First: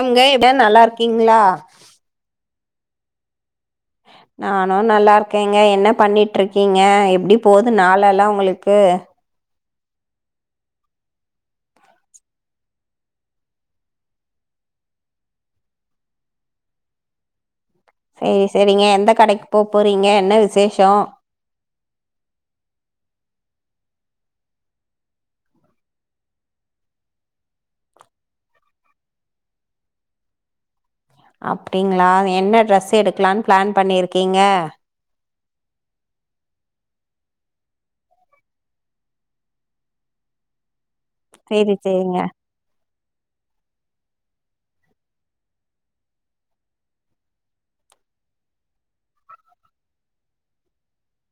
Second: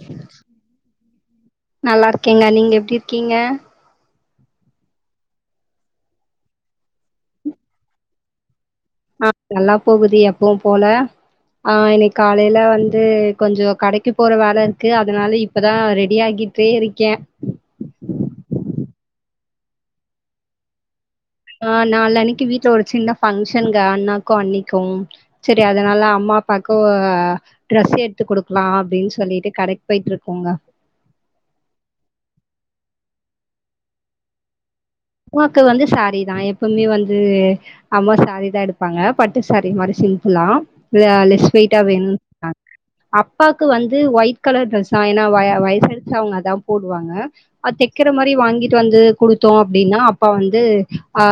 அங்க எப்டியா நல்லா இருக்கீங்களா நல்லா இருக்கேங்க நீங்க எப்டி இருக்கீங்க நானு நல்லா இருக்கேங்க என்ன பண்ணிட்ருக்கீங்க எப்டி போது நாளெல்லா உங்களுக்கு பே ஆ நல்லா போகுது எப்பவு போல ஆ இன்னைக்கு காலைல வந்து கொஞ்ச கடைக்கு போற வேல இருக்கு அதனால இப்பதா ரெடி ஆகி இப்பயே இருக்கே சரி சரிங்க எந்த கடைக்கு போப் போறீங்க என்ன விசேஷ ஆ நாளானைக்கி வீட்ல ஒரு சின்ன பங்க்ஷனுங்க அண்ணாக்கு அண்ணிக்கு சரி அதனால அம்மா பாப்பாக்கு ட்ரெஸ் எடுத்து குடுக்கலா அப்டின் சொல்லிட்டு கடைக்கு போயிட்ருக்கோங்க அப்டிங்களா என்ன ட்ரெஸ் எடுக்கலான்னு பிளான் பண்ணிருக்கீங்க அம்மாக்கு வந்து சாரீ தா எப்பவுமே வந்து அம்மா சாரி தா எடுப்பாங்க பட்டு சாரி மாரி சி ஹலோ சேரி லெஸ்வெய்ட்டா சேரிங்க வேணும அப்பாக்கு வந்து ஒயிட் கலர் ட்ரெஸ்தா ஏன்னா வய வயசாயிடுச்சு அவங்க அதா போடுவாங்க அ செக் க்கிற மாரி வாங்கிட்டு வந்து குடுத்தோ ப்டின்னா அப்பா வந்து ஆ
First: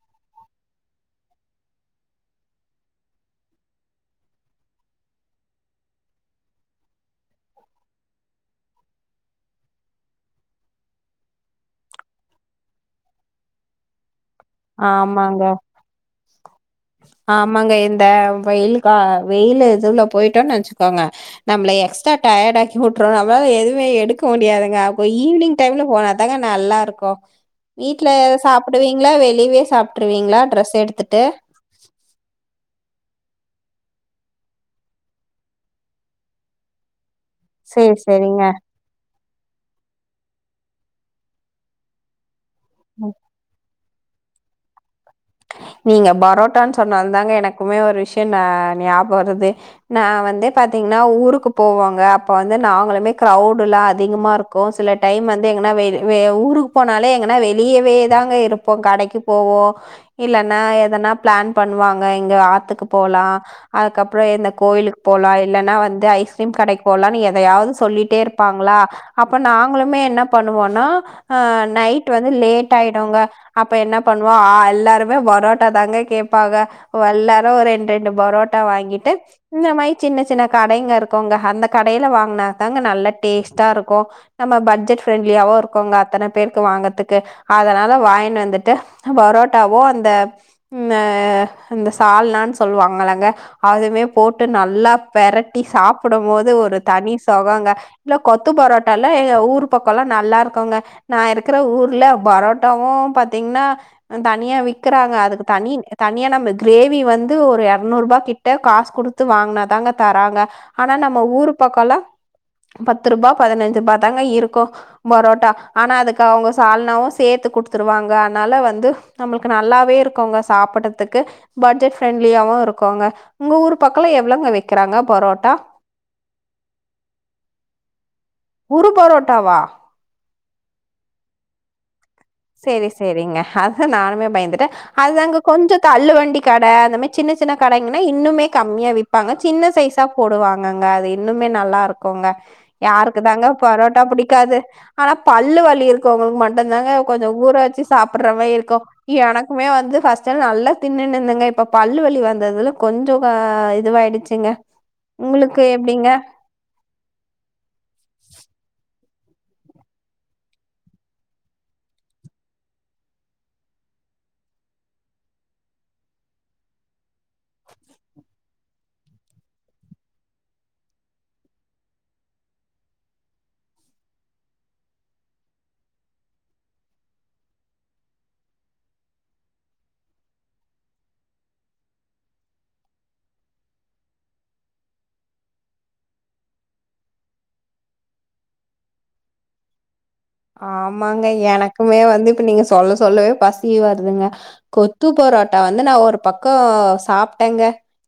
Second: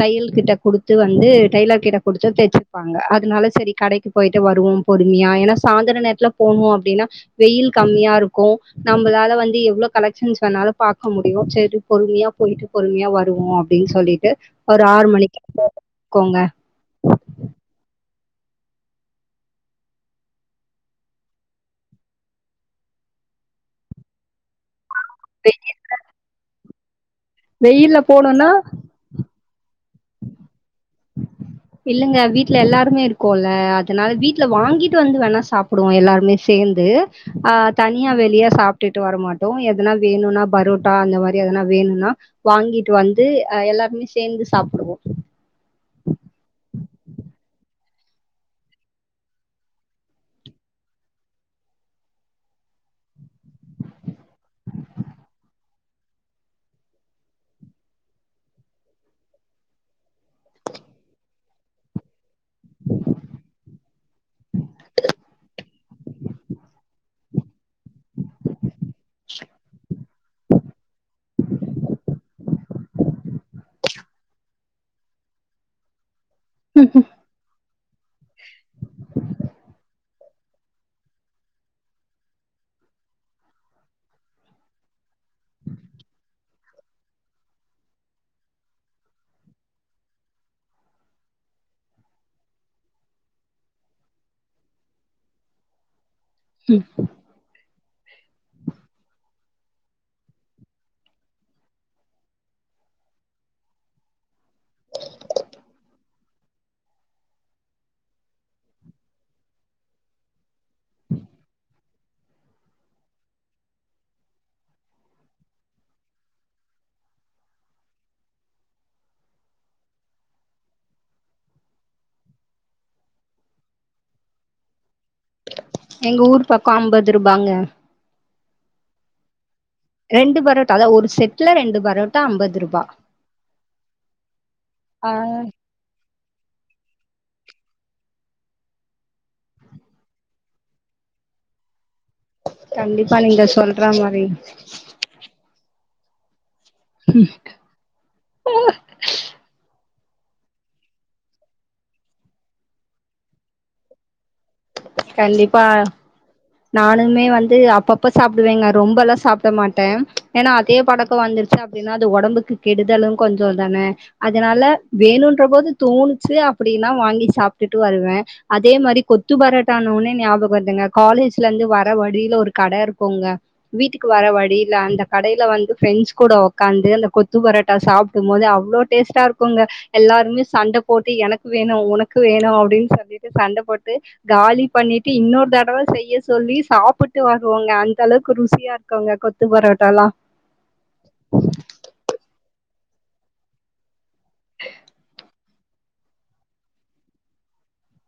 தையல் கிட்ட குடுத்து வந்து டெய்லர் கிட்ட குடுத்து தச்சிருப்பாங்க அதுனால சரி கடைக்கு போய்ட்டு வருவோம் பொறுமையா ஏன்னா சாந்தர நேரத்துல போனோ அப்டின்னா வெயில் கம்மி ரியா இருக்கு நம்மளால வந்து எவ்ளோ கலெக்ஷன்ஸ் வேணாலு பாக்க முடியு சரி பொறுமையா போயிட்டு பொறுமையா வருவோ அப்டின் சொல்லிட்டு ஒரு ஆறு ஆமாங்க மணிக்கு [unintelligible] கோங்க ஆமாங்க இந்த வெயில் கா வெயிலு எதுல போயிட்டோன்னு வச்சுக்கோங்க நம்மள எக்ஸ்ட்ரா டயடு ஆக்கி விட்ருவா அவ எதுமே எடுக்க முடியாதுங்க அப்ப ஈவினிங் டைம்ல போனாதாங்க நல்லா இருக்கு வெயில்ல வீடல போனோம்னா சாப்பிடுவீங்களா வெளியவே சாப்ட்ருவீங்களா ட்ரெஸ் எடுத்துட்டு இல்லங்க வீட்ல எல்லாருமே இரு கோல அதனால வீட்ல வாங்கிட்டு வந்து வேணா சாப்டுவோ எல்லாருமே சேந்து ஆ சேரி தனியா சேரிங்க வெளிய சாப்ட்டுட்டு வரமாட் எதனா வேணுனா பரோட்டா அந்த மாரி எதனா வேணுனா வாங்கிட்டு வந்து எல்லா ஒன்னுசேந்து சாப்டுவோ நீங்க பரோட்டான்னு சொன்னாலதாங்க எனக்குமே ஒரு விஷய ஞாபகம் வருது நா வந்து பாத்தீங்கன்னா ஊருக்கு போவாங்க அப்ப வந்து நாங்களுமே க்ரவுடுலா அதிகமா இருக்கு சில டைம் வந்து எங்கனா வெயி வே ஊருக்கு போனாலே எங்கனா வெளியவே தாங்க இருப்போ கடைக்கு போவோ இல்லன்னா எதனா பிளான் பண்ணுவாங்க எங்க ஆத்துக்கு போலா அதுக்கப்புற எந்த கோயிலுக்கு போ போலா இல்லன்னா வந்து ஐஸ்கிரீம் கடைக்கு போலானு எதையாவது சொல்லி டே இருப்பாங்களா அப்ப நாங்களுமே என்ன பண்ணுவோனா நைட் வந்து லே டைடுங்க அப்ப என்ன பண்ணுவோ ஆ எல்லாருமே பொராட்டா தாங்க கே பாக எல்லாரு ஒரு ரெண்டு ரெண்டு பொராட்டா வாங்கிட்டு இந்த மாரி சின்ன சின்ன கடைங்க இருக்குங்க அந்த கடையில வாங்கினாாங்க நல்ல டேஸ்ட்டா இருக்கு நம்ம பட்ஜெட் ஃப்ரெண்ட்லியா ருக்கோங்க அத்தன பேருக்கு வாங்கறதுக்கு அதனால வாயின் வந்துட்டு பரோட்டாவோ அந் ந்த அ இந்த சால்னானு சொல்லுவாங்கல்லங்க அதுமே போட்டு நல்லா பெரட்டி சாப்படும் போது ஒரு தனி சொகங்க இல்ல கொத்து பொரோட்டால எ ஊர் பக்கம்ல்லா நல்லா இருக்குங்க நா இருக்கிற ஊர்ல பரோட்டாவும் பாத்தீங்கன்னா தனியா வி க்கிறாங்க அதுக்கு தனி தனியா நம்ம கிரேவி வந்து ஒரு எரநூறுபா கிட்ட காசு குடுத்து வாங்குனா தா தராங்க ஆனா நம்ம ஊரு பக்கலா பத்து ரூபா பதினஞ்சு ரூபா தாங்க இருக்கு பொரோட்டா ஆனா அதுக்கு அவங்க சால்னாவு சேத்து குடுத்துருவாங்க அனால வந்து நம்மளுக்கு நல்லாவே இருக்குங்க சாப்டறதுக்கு பட்ஜெட் பிரரெண்ட்லியாவு இருக்குங்க உங்க ஊர் பக்கலா எவ்ளோ வக்கிறாங்க பொரோட்டா எங்க ஊர் பக்கோ அம்பது ரூபாங்க தவா ரெண்டு பரோட்டா அத ஒரு செட்ல ரெண்டு பரோட் சேரி சேரிங்க அதா நானுமே பயந்துட்டே ஆ அதாங்க கொஞ்ச தள்ளு வண்டி கட அந்த மாரி சின்ன சின்ன கடங்னா இன்னுமே கம்மியா விப்பாங்க சின்ன சைசா போடுவாங்கங்க அது இன்னும் மே நல்லா இருக் குங்க கண்டிப்பா யாருக்கு நீங்க தாங்க சொல்ற பரோட்டா மாரி புடிக்காது ஆனா பல்லு வலி இருக்கோங்களுக்கு மட்டு தாங்க கொஞ்ச ஊற வச்சு சாப்டறமாயி இருக்கு எனக்குமே வந்து பஸ்டுல்லா நல்லா தின்னுனுந்தங்க இப்ப பல்லு வலி வந்ததுல கொஞ்ச அ இதுவாயிடுச்சுங்க கண்டிப்பா உங்களுக்கு எப்படிங்க? நானுமே வந்து அப்பப்ப சாப்டுவேங்க ரொம்பெல்லா ஸ் சாப்ட மாட்டே ஏனா அதே பழக்க வந்துருச்சு அப்டினா அது உடம்புக்கு கெடுதலு கொஞ்ச தானே அதனால வேணுன்ற போது தோணுச்சு அப்டினா வாங்கி சாப்டுட்டு வருவே அதே மாரி கொத்து பரோ தானோனே ஞாபக வருதுங்க காலேஜ்ல இருந்து வர வழில ஒரு கட இருக்குங்க வீட்டுக்கு வர வழி ல அந்த கடயில வந்து ஃப்ரெண்ட்ஸ் கூட உக்காந்து அந்த கொத்து பரோட்டா சாப்டும் போது அவ்ளோ டேஸ்டாருக்குங்க எல்லாருமே சண்ட போட்டு எனக்கு வேணு உனக்கு வேணு அப்டினு சொல்லிட்டு சண்ட போட்டு காலி பண்ணிட்டு இன்னொர் தடவ செய்ய சொல்லி சாப்பிட்டு வருவோங்க அந்த அளவுக்கு ருசியா இருக்குங்க கொத்து பரோட்டாலா ஆமாங்க எனக்குமே வந்து இப்ப நீங்க சொல்ல சொல்லவே பசி வருதுங்க கொத்து பரோ டா வந்து நா ஒரு பக்கோ சாப்டேங்க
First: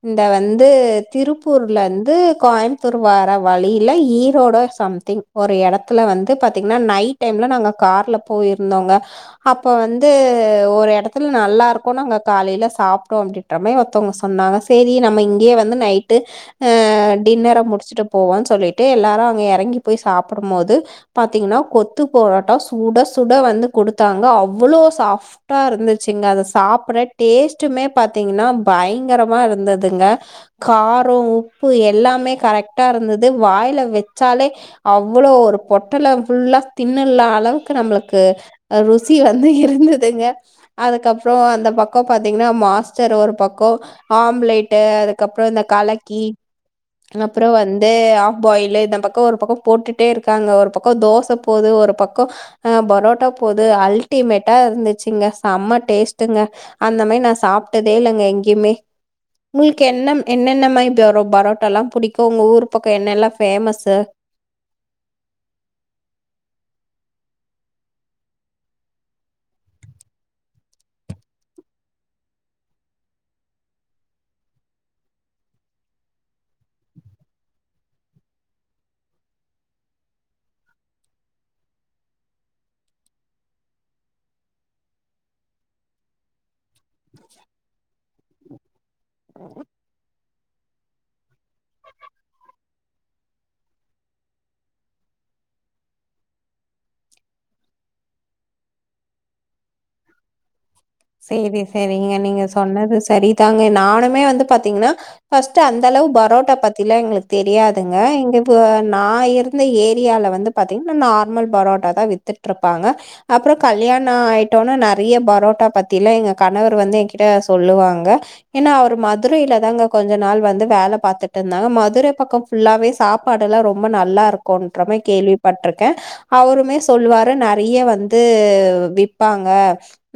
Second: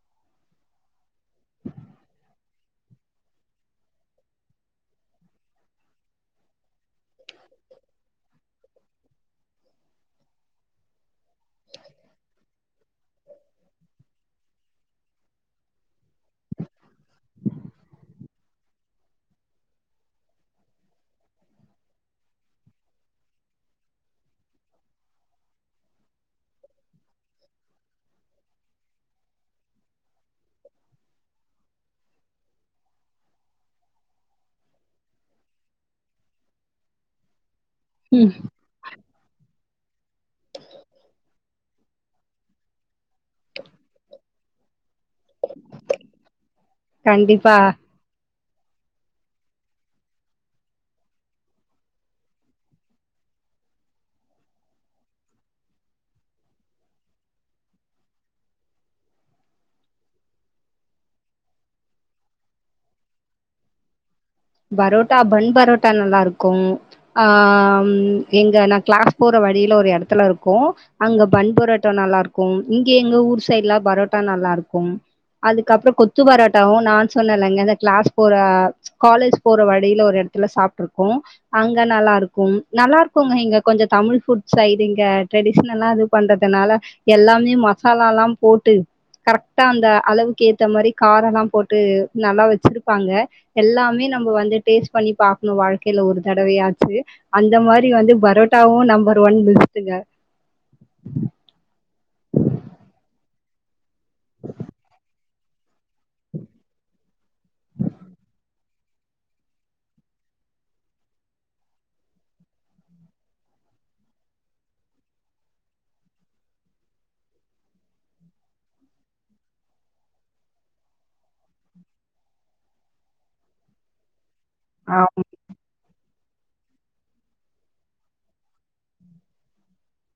இந்த வந்து திருப்பூர்லந்து கோயம்த்தூர் வர வழியில ஈரோட சம்திங் ஒரு இடத்துல வந்து பாத்தீங்கனா நை டைம்ல நாங்க கார்ல போயிருந்தோங்க அப்ப வந்து ஒரு இடத்துல நல்லா இருக்கு நாங்க காலயில சாப்டோ டோமே ஒருத்தவங்க சொன்னாங்க சேரி நம்ம இங்கயே வந்து நைட்டு அ டின்னர முடிச்ட்டு போவான் சொல்லிட்டு எல்லாரு அங்க இறங்கி போய் சாப்டும் போது பாத்தீங்னா கொ த்து போரோட்டா சுட சுட வந்து குடுத்தாங்க அவ்ளோ சாப்டா இருந்துச்சுங்க அத சாப்ட டேஸ்ட்டுமே பாத்தீங்னா பயங்கரமா இருந்துதுங்க கார உப்பு எல் எல்லாமே கரெக்டா இருந்தது வாயில வச்சாலே அவ்ளோ ஒரு பொட்டல புல்லா தின்னள்ள அளவுக்கு நம்ளுக்கு ம் ருசி வந்து இரு ந்துதுங்க அதுக்கப்றோ அந்த பக்கம் பாத்தீங்னா மாஸ்டர் ஒரு பக்க ஆம்லேட்ட அது க்கப்புறோ இந்த கலக்கி அப்றோ கண்டிப்பா வந்து ஆ பாயிலு இந்த பக்க ஒரு பக்க போட்டுட்டே இருக்காங்க ஒரு பக்க தோசை ப் போது ஒரு பக்க போரோட்டா போது அல்டிமேட்டா இருந்துச்சுங்க செம்ம டேஸ்ட்டுங்க அந்த மாரி நா சாப்டதே இல்லங்க எங்கேமே உங்களுக்கு என்ன என்னென்ன மாரி பரோ பரோட்டாலா புடிக்கு உங்க ஊரு பக்க என்னெல்லா பேமசு பரோட்டா பன் பரோட்டா நல்லா இருக்கும் ஆஹ ம் எங்க நா கிளாஸ் போற வழியில ஒரு இடத்துல இருக்கு அங்க பன்பரோட்டா ந நல்லா இருக்கும் இங்க எங்க ஊர் சைட்ல பரோட்டா நல்லா இருக்கும் அதுக்கப்றோ கொத்து பரோட்டாவு நா சொன்னலங்க அத கிளாஸ் போர காலேஜ் போற வழியில ஒரு இடத்துல சாப்டுருக்கோ அங்க நல்லா இருக்கு நல்லா இருக்குங்க இங்க கொஞ்ச தமிழ் ஃபுட் சைடுங்க ட்ரெடிஷ்னலா இது பண்றதுனால எல்லாமே மசாலாலா போட்டு கரெக்டா அந்த அளவுக்கு ஏத்த மாரி காரணம் போட்டு நல்லா வச்ருப்பாங்க எல்லாமே நம்ம வந்து டேஸ்ட் பண்ணி பாக்ணு வாழ்கைல ஒரு தடவயாச்சு அந்த மாரி வந்து பரோட்டாவும் நம்பர் ஒ ன் பெஸ்டுங்க சேரி சேரிங்க நீங்க சொன்னது சரிதாங்க நானுமே வந்து பாத்தீங்னா ஃபஸ்ட் அந் தளவு பரோட்டா பத்திலா எங்ளுக்கு தெரியாதுங்க இங்க போ நா இருந்த ஏரியால வந்து பாத்தீங்னா நார்மல் பரோட்டா தா வித்துட்ருப்பாங்க அப்புற கல்யானோ யாண ஆயிட்டோன நெறய பரோட்டா பத் திலா எங்க கணவர் வந்து என்கிட்ட சொல்லுவாங்க ஏன்னா அவர் மதுரையிலதாங்க கொஞ்ச நாள் வந்து வேல ல பாத்துட்டு இருந்தாங்க மதுரை பக்கம் ஃபுல்லாவே சாப்பாடு எல்லா ரொம்ப நல்லா இருக் கோம் றமேரி ஆம். கேள்விப்பட்ருக்கே அவருமே சொல்லுவாரு நெறய வந்து விப்பாங்க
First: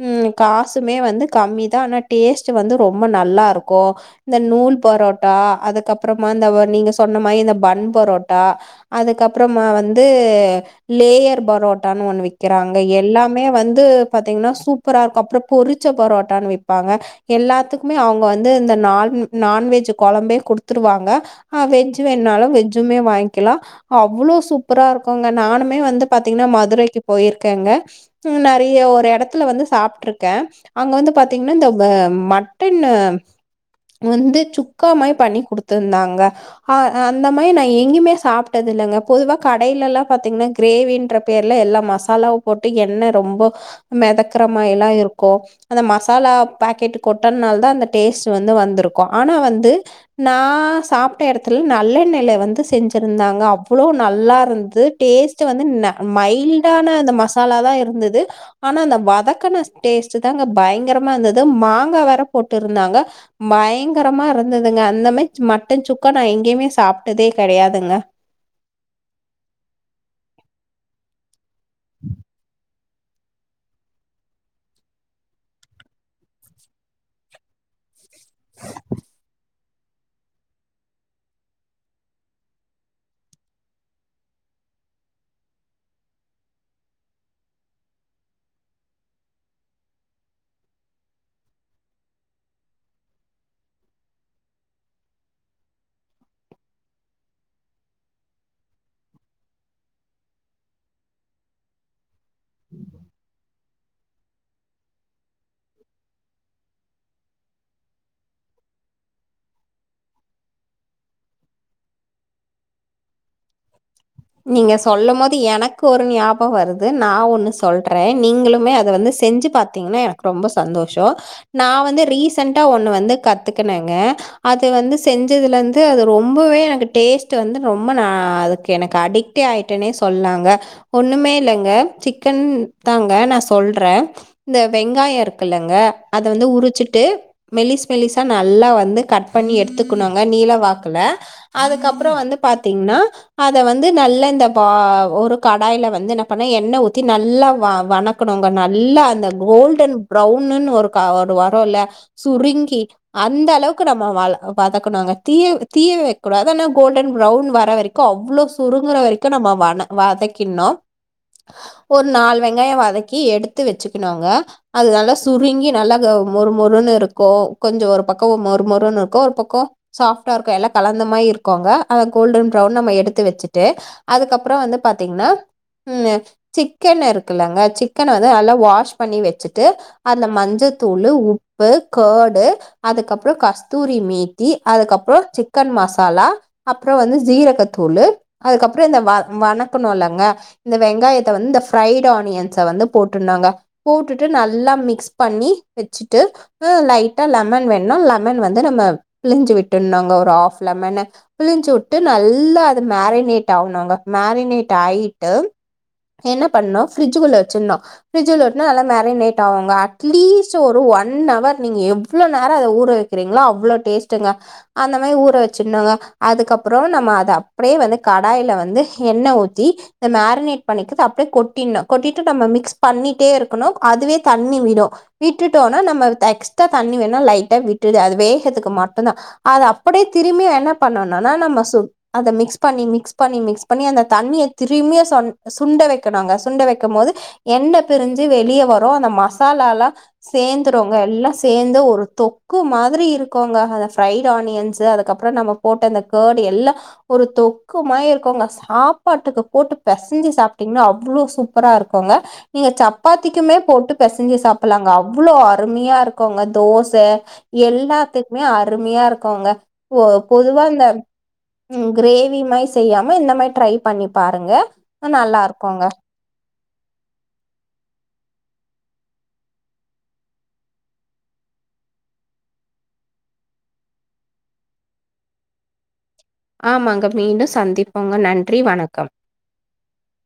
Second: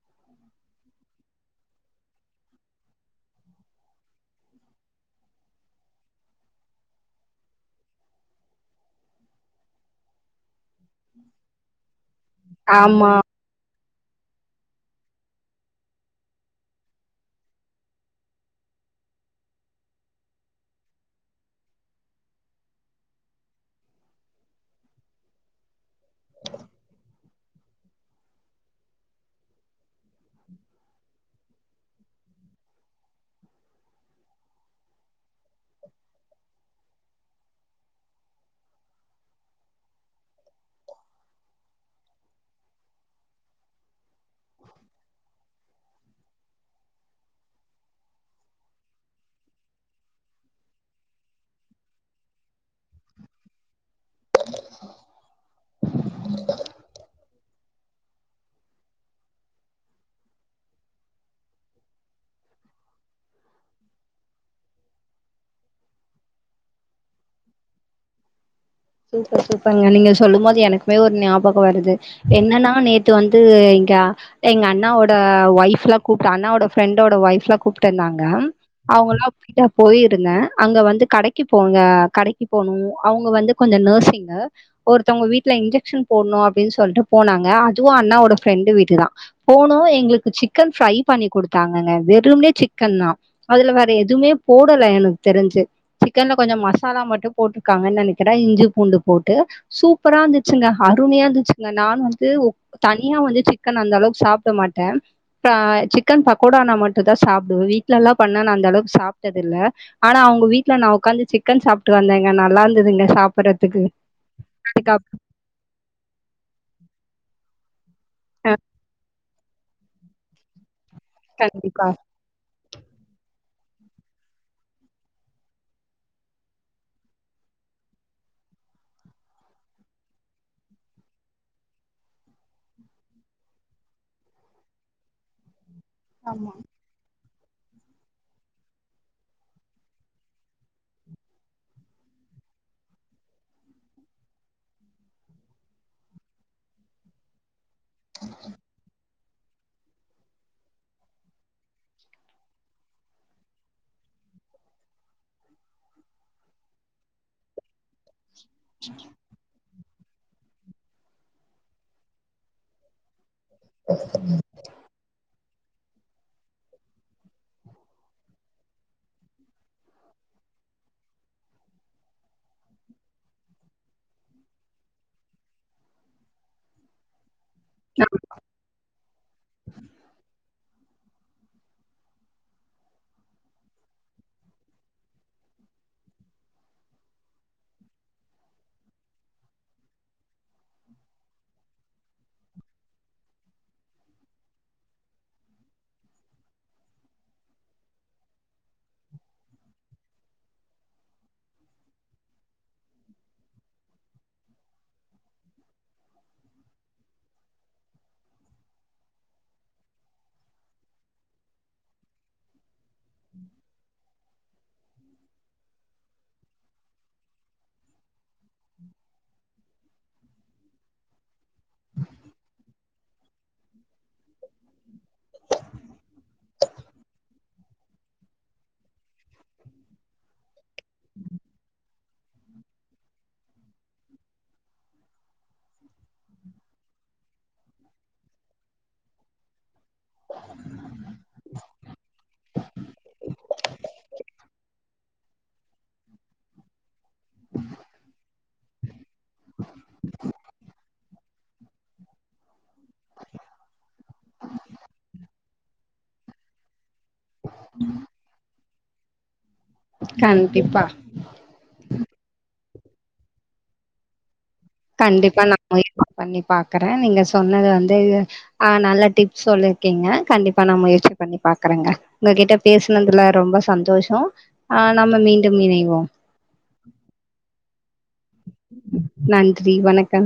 ம் காசுமே வந்து கம்மி தா ஆனா டேஸ்ட் வந்து ரொம்ப நல்லாருக்கூ இந்த நூல் பரோட்டா டா அதுக்கப்பறமா ந்த நீங்க சொன்ன மாரி இந்த பன் பரோட்டா அதுக்கப்பறமா வந்து து லேயர் பரோட்டானு ஒன்னு விக்கிறாங்க ஆமா எல்லாமே வந்து பாத்தீங்ன்னா சூப்பர இரு அப்பறம் பொரிச்ச பரோட்டான்னு விப்பாங்க எல்லாத்துக்குமே அவுங்க வந்து இந்த ந நான்வெஜ் கொழ ம்பே கொடுத்துருவாங்க அ வெஜ் வேனாலும் வெஜ்ஜுமே வாங்கிலா அவ்ளோ சூப்பராருக்கூ ங்க நானுமே வந்து பாத்தீங்ன்னா மதுரைக்கி போயிருக்கேங்க நெறய ஒரு எடத்துல வந்து சாப் ட்டுருக்கே அங்க வந்து பாத்தீங்ன்னா இந்த மட்டன் வந்து சுக்கா மாரி பண்ணி குடுத்துருந்தாங்க அ அந்த மாரி நான் எங்கயுமே சாப்ட்டது இல்லங்க பொதுவா கடையில எல்லாம் பாத்தீங்ன்னா கிரேவின்ற பேர்ல எல்லா மசாலாவும் போட்டு எண்ணரொம்ப மெதக்கரமாரி லா இருக்கூ அந்த மசாலா பாக்கெட் கொட்டனால தா அந்த டேஸ்ட் வந்து வந்திருக்கூ ஆனா வந்து நா சாப்ட எடத்துல நல்லெண்ணல வந்து செஞ்சிருந்தாங்க அவ்ளோ நல்லா இருந்து டேஸ்ட் வந்து ந மைல்டான அந்த மசா சால தா இருந்தது ஆனா அந்த வதக்கன டேஸ்ட் தாங்க பயங்கரமா இருந்தது மாங்கா வேர போட்டு இருந்தாங்க பயங்கரமா இருந்தது ங்க அந்த மாரி சும்மா மட்டன் சுக்கா நான் எங்கயுமே சாப்டதே கெடயாதுங்க சூப்பர் சூப்பர்ங்க நீங்க சொல்லும் போது எனக்குமே ஒரு ஞாபக வருது என்னன்னா நேத்து வந்து க எங்க அண்ணாவோட ஒய்ஃப் எல்லா கூப்ட அண்ணாவோட ஃப்ரெண்டோட ஒய்ஃப் எல்லா கூப்ட்டு இருந்தாங்க அவுங்கல்லா கூப்டா போயிருந்த அங்க வந்து கடைக்கி போங்க கடைக்கி போனும் அவுங்க வந்து கொஞ்ச நர்சிங்க ஒருத்தவுங்க வீட்ல இன்ஜெக்ஷன் போட்ணு அப்டின் சொல்ட்டு போனாங்க அதுவு அண்ணாவோட ஃப்ரெ ண்டு வீடு தான் போனு எங்ளுக்கு சிக்கன் ஃப்ரை பண்ணி கொடுத்தாங்கங்க வெறும்னே சிக்கன் தா அதுல வேற எதுமே போடல எனக்கு தெரிஞ்சு சிக்கன்ல கொஞ்ச மசாலா மட்டும் போட்டிருக்காங்கன் நெனக் கிற இஞ்சி பூண்டு போட்டு சூப்பரா இருந்துச்சுங்க அருமையா இருந்துச்சுங்க நானு வந்து உக் தனியா வந்து சிக்கன் அந்த அளவுக்கு சாப்ட மாட்ட ப சிக்கன் பகோடானா மட்டு தா சாப்டுவ வீட்ல எல்லா பண்ணா அந்த அளவுக்கு சாப்ட்டது இல்ல ஆனா அவுங்க வீட்ல நான் உக்காந்து சிக்கன் சாப்ட்டு வந்தேங்க நல்லா இருந்துதுங்க சாப்புறதுக்கு நீங்க சொல்லும் போது எனக்கு ஒரு ஞாபக வருது நான் ஒண்ணு சொல் றேன் ஆ நீங்களுமே அத வந்து செஞ்சு பாத்தீங்கன்னா எனக்கு ரொம்ப சந்தோஷோ நான் கண்டிப்பா வந்து ரீசன் டா ஒண்ணு வந்து கத்துக்கனங்க அது வந்து செஞ்சதுலந்து அது ரொம்பவே எனக்கு டேஸ்ட் வந்து ரொம்ப ந அதுக்கு எனக்கு அடிக்டே ஆயிட்டனே சொல்லாங்க ஒண்ணுமே இல்லங்க சிக்கன் தாங்க நான் சொல்ற ற இந்த வெங்காய இருக்குல்லங்க அத வந்து உரிச்சிட்டு மெலிஸ் மெலிஸா நல்லா வந்து கட் பண்ணி எடுத்துக்குனுங்க நீல வாக்குல அதுக்கப்றோ வந்து பாத்தீங்ன்னா அ த வந்து நல்ல இந்த பா ஒரு கடாய்ல வந்து என்ன பண்ண எண்ண ஊத்தி நல்லா வ வணக்கணுங்க நல்லா அந்த கோல்டன் ப்ரௌன்னுனு ஒரு க ஒரு வருல சுருங்கி அந்த அளவுக்கு நம்ம வ வதக்கணுங்க தீய தீய வக்க கூடாது ஆனா கோல்டன் ப்ரவுன் வர வரைக்கூ அவ்ளோ சுருங்குற வரைக்கூ நம்ம வண வதக்கின்னு ஒரு நாலு வெங்காயோ வதக்கி எடுத் து வச்சுக்குணுங்க அது நல்ல சுருங்கி நல்லா மொறு மொறுன்னு இருக்கூ கொஞ்சோ ஒரு பக்கோ மொறு மொறுனு இருக்கூ ஒரு பக்கோ சாஃப்டா இருக்கூ எல்லா கலந்த மாரி இருக்கூங்க அத கோல்டன் ப்ரவுன் நம்ம எடுத்து வச் ட்டு அதுக்கப்றோ வந்து பாத்தீங்ன்னா ம் சிக்கன் இரு க்குலங்க சிக்கன வந்து நல்லா வாஷ் பண்ணி வச்சிட்டு அந்த மஞ்ச தூளு உப்பு கர்டு அதுக்கப்றோ கஸ்தூரி மேத்தி அதுக்கப்றோ சிக்கன் ம மசாலா அப்ற வந்து சீரகத்தூளு அதுக்கப்ற இந்த வ வணக்குனுலங்க இந்த வெங்காயத்த வன்ந்த ஃப்ரைட் ஆனியன்ஸ வந்து போட்றனு ங்க போட்டுட்டு நல்லா மிக்ஸ் பண்ணி வச்சுட்டு ம் லைட்டா லெமன் வேண்ணா லெமன் வந்து நம்ம பிழிஞ்சு விட்டுனுங்க ஒரு ஹாஃப் லெமன பிழிஞ்சு வுட்டு நல்லா அது மேரி னீட் ஆவுனுங்க மேரினேட்டாயிட்டு என்ன பண்ணு ஃப்ரிட்ஜுகுள்ள வச்சுன்னு ஃப்ரிட்ஜூல வுட்னா நல்லா மேரினேட் ஆவுங்க அட்லீஸ்ட் ஒரு ஒன்னவர் நீங்க எவ்ளோ நேர அத ஊற வக் க்கீறிங்ளோ அவ்ளோ டேஸ்ட்டுங்க அந்த மேரி ஊற வச்சிர்னுங்க அதுக்கப்ற நம்ம அத அப்டியே வந்து கடாய்ல வந்து ஹெண்ண ஊத்தி இந்த மேரினேட் பண்ணிக்கிறது அப்டியே கொட்டிண்ணு கொட்டிட்டு நம்ம மிக்ஸ் பண்ணிட்டே இருக்கணு அதுவே தண்ணி விடு விட்டுட்டோனா நம்ம த எக்ஸ்ட்ரா தண்ணி வேணா லைட்டா விட்டு அது வேகத்துக்கு மட் டுந்தா அத அப்டியே திரும்பியு என்ன பண்ணணுனா நம்ம சு அத மிக்ஸ் பண்ணி மிக்ஸ் பண்ணி மிக்ஸ் பண்ணி அந்த தண்ணிய திரும்பியு சன் சுண்ட வக்கணுங்க சுண்ட வக்கம்போது என் எண்ண பிரிஞ்சு வெளிய வரு அந்த மசாலாலா சேந்துருங்க எல்லா சேந்து ஒரு தொக்கு மாதிரி இருக்குங்க அத ஃப்ரைடானியன்ஸ்சு அதுக்கப்ற நம்ம போட்ட அந்த கர்டு எல்லா ஒரு தொக் க்கு மாரி இருக்குங்க சாப்பாட்டுக்கு போட்டு பெசஞ்சி சாப்ட்டீங்னா அவ்ளோ சூப்பராருக்குங்க நீங்க சப்பாத்திக்குமே போட்டு பெசஞ்சி சாப்பல்லாங்க அவ்ளோ அருமையா இருக்குங்க தோச எல்லாத்துக்குமே அருமையா இருக்குங்க பொ பொதுவா கண்டிப்பா இந்த ம் க்ரேவ் விமாயி செய்யாம இந்த மாரி ட்ரை பண்ணி பாருங்க கண்டிப்பா நல்லா நா இருக்குங்க முயற்சி பண்ணி பாக்ற நீங்க சொன்னது வந்து ஆ நல்ல டிப்ஸ் சொல்லிர்க்கிங்க கண்டிப்பா நா முயற்சி பண்ணி பா பாக்கறங்க உங்க கிட்ட பேசனதுல ரொம்ப சந்தோஷோ ஆ நம்ம மீண்டும் இணைவோம் ஆமாங்க மீண்டூ சந்திப்போங்க நன்றி வணக்கம் நன்றி வணக்கம்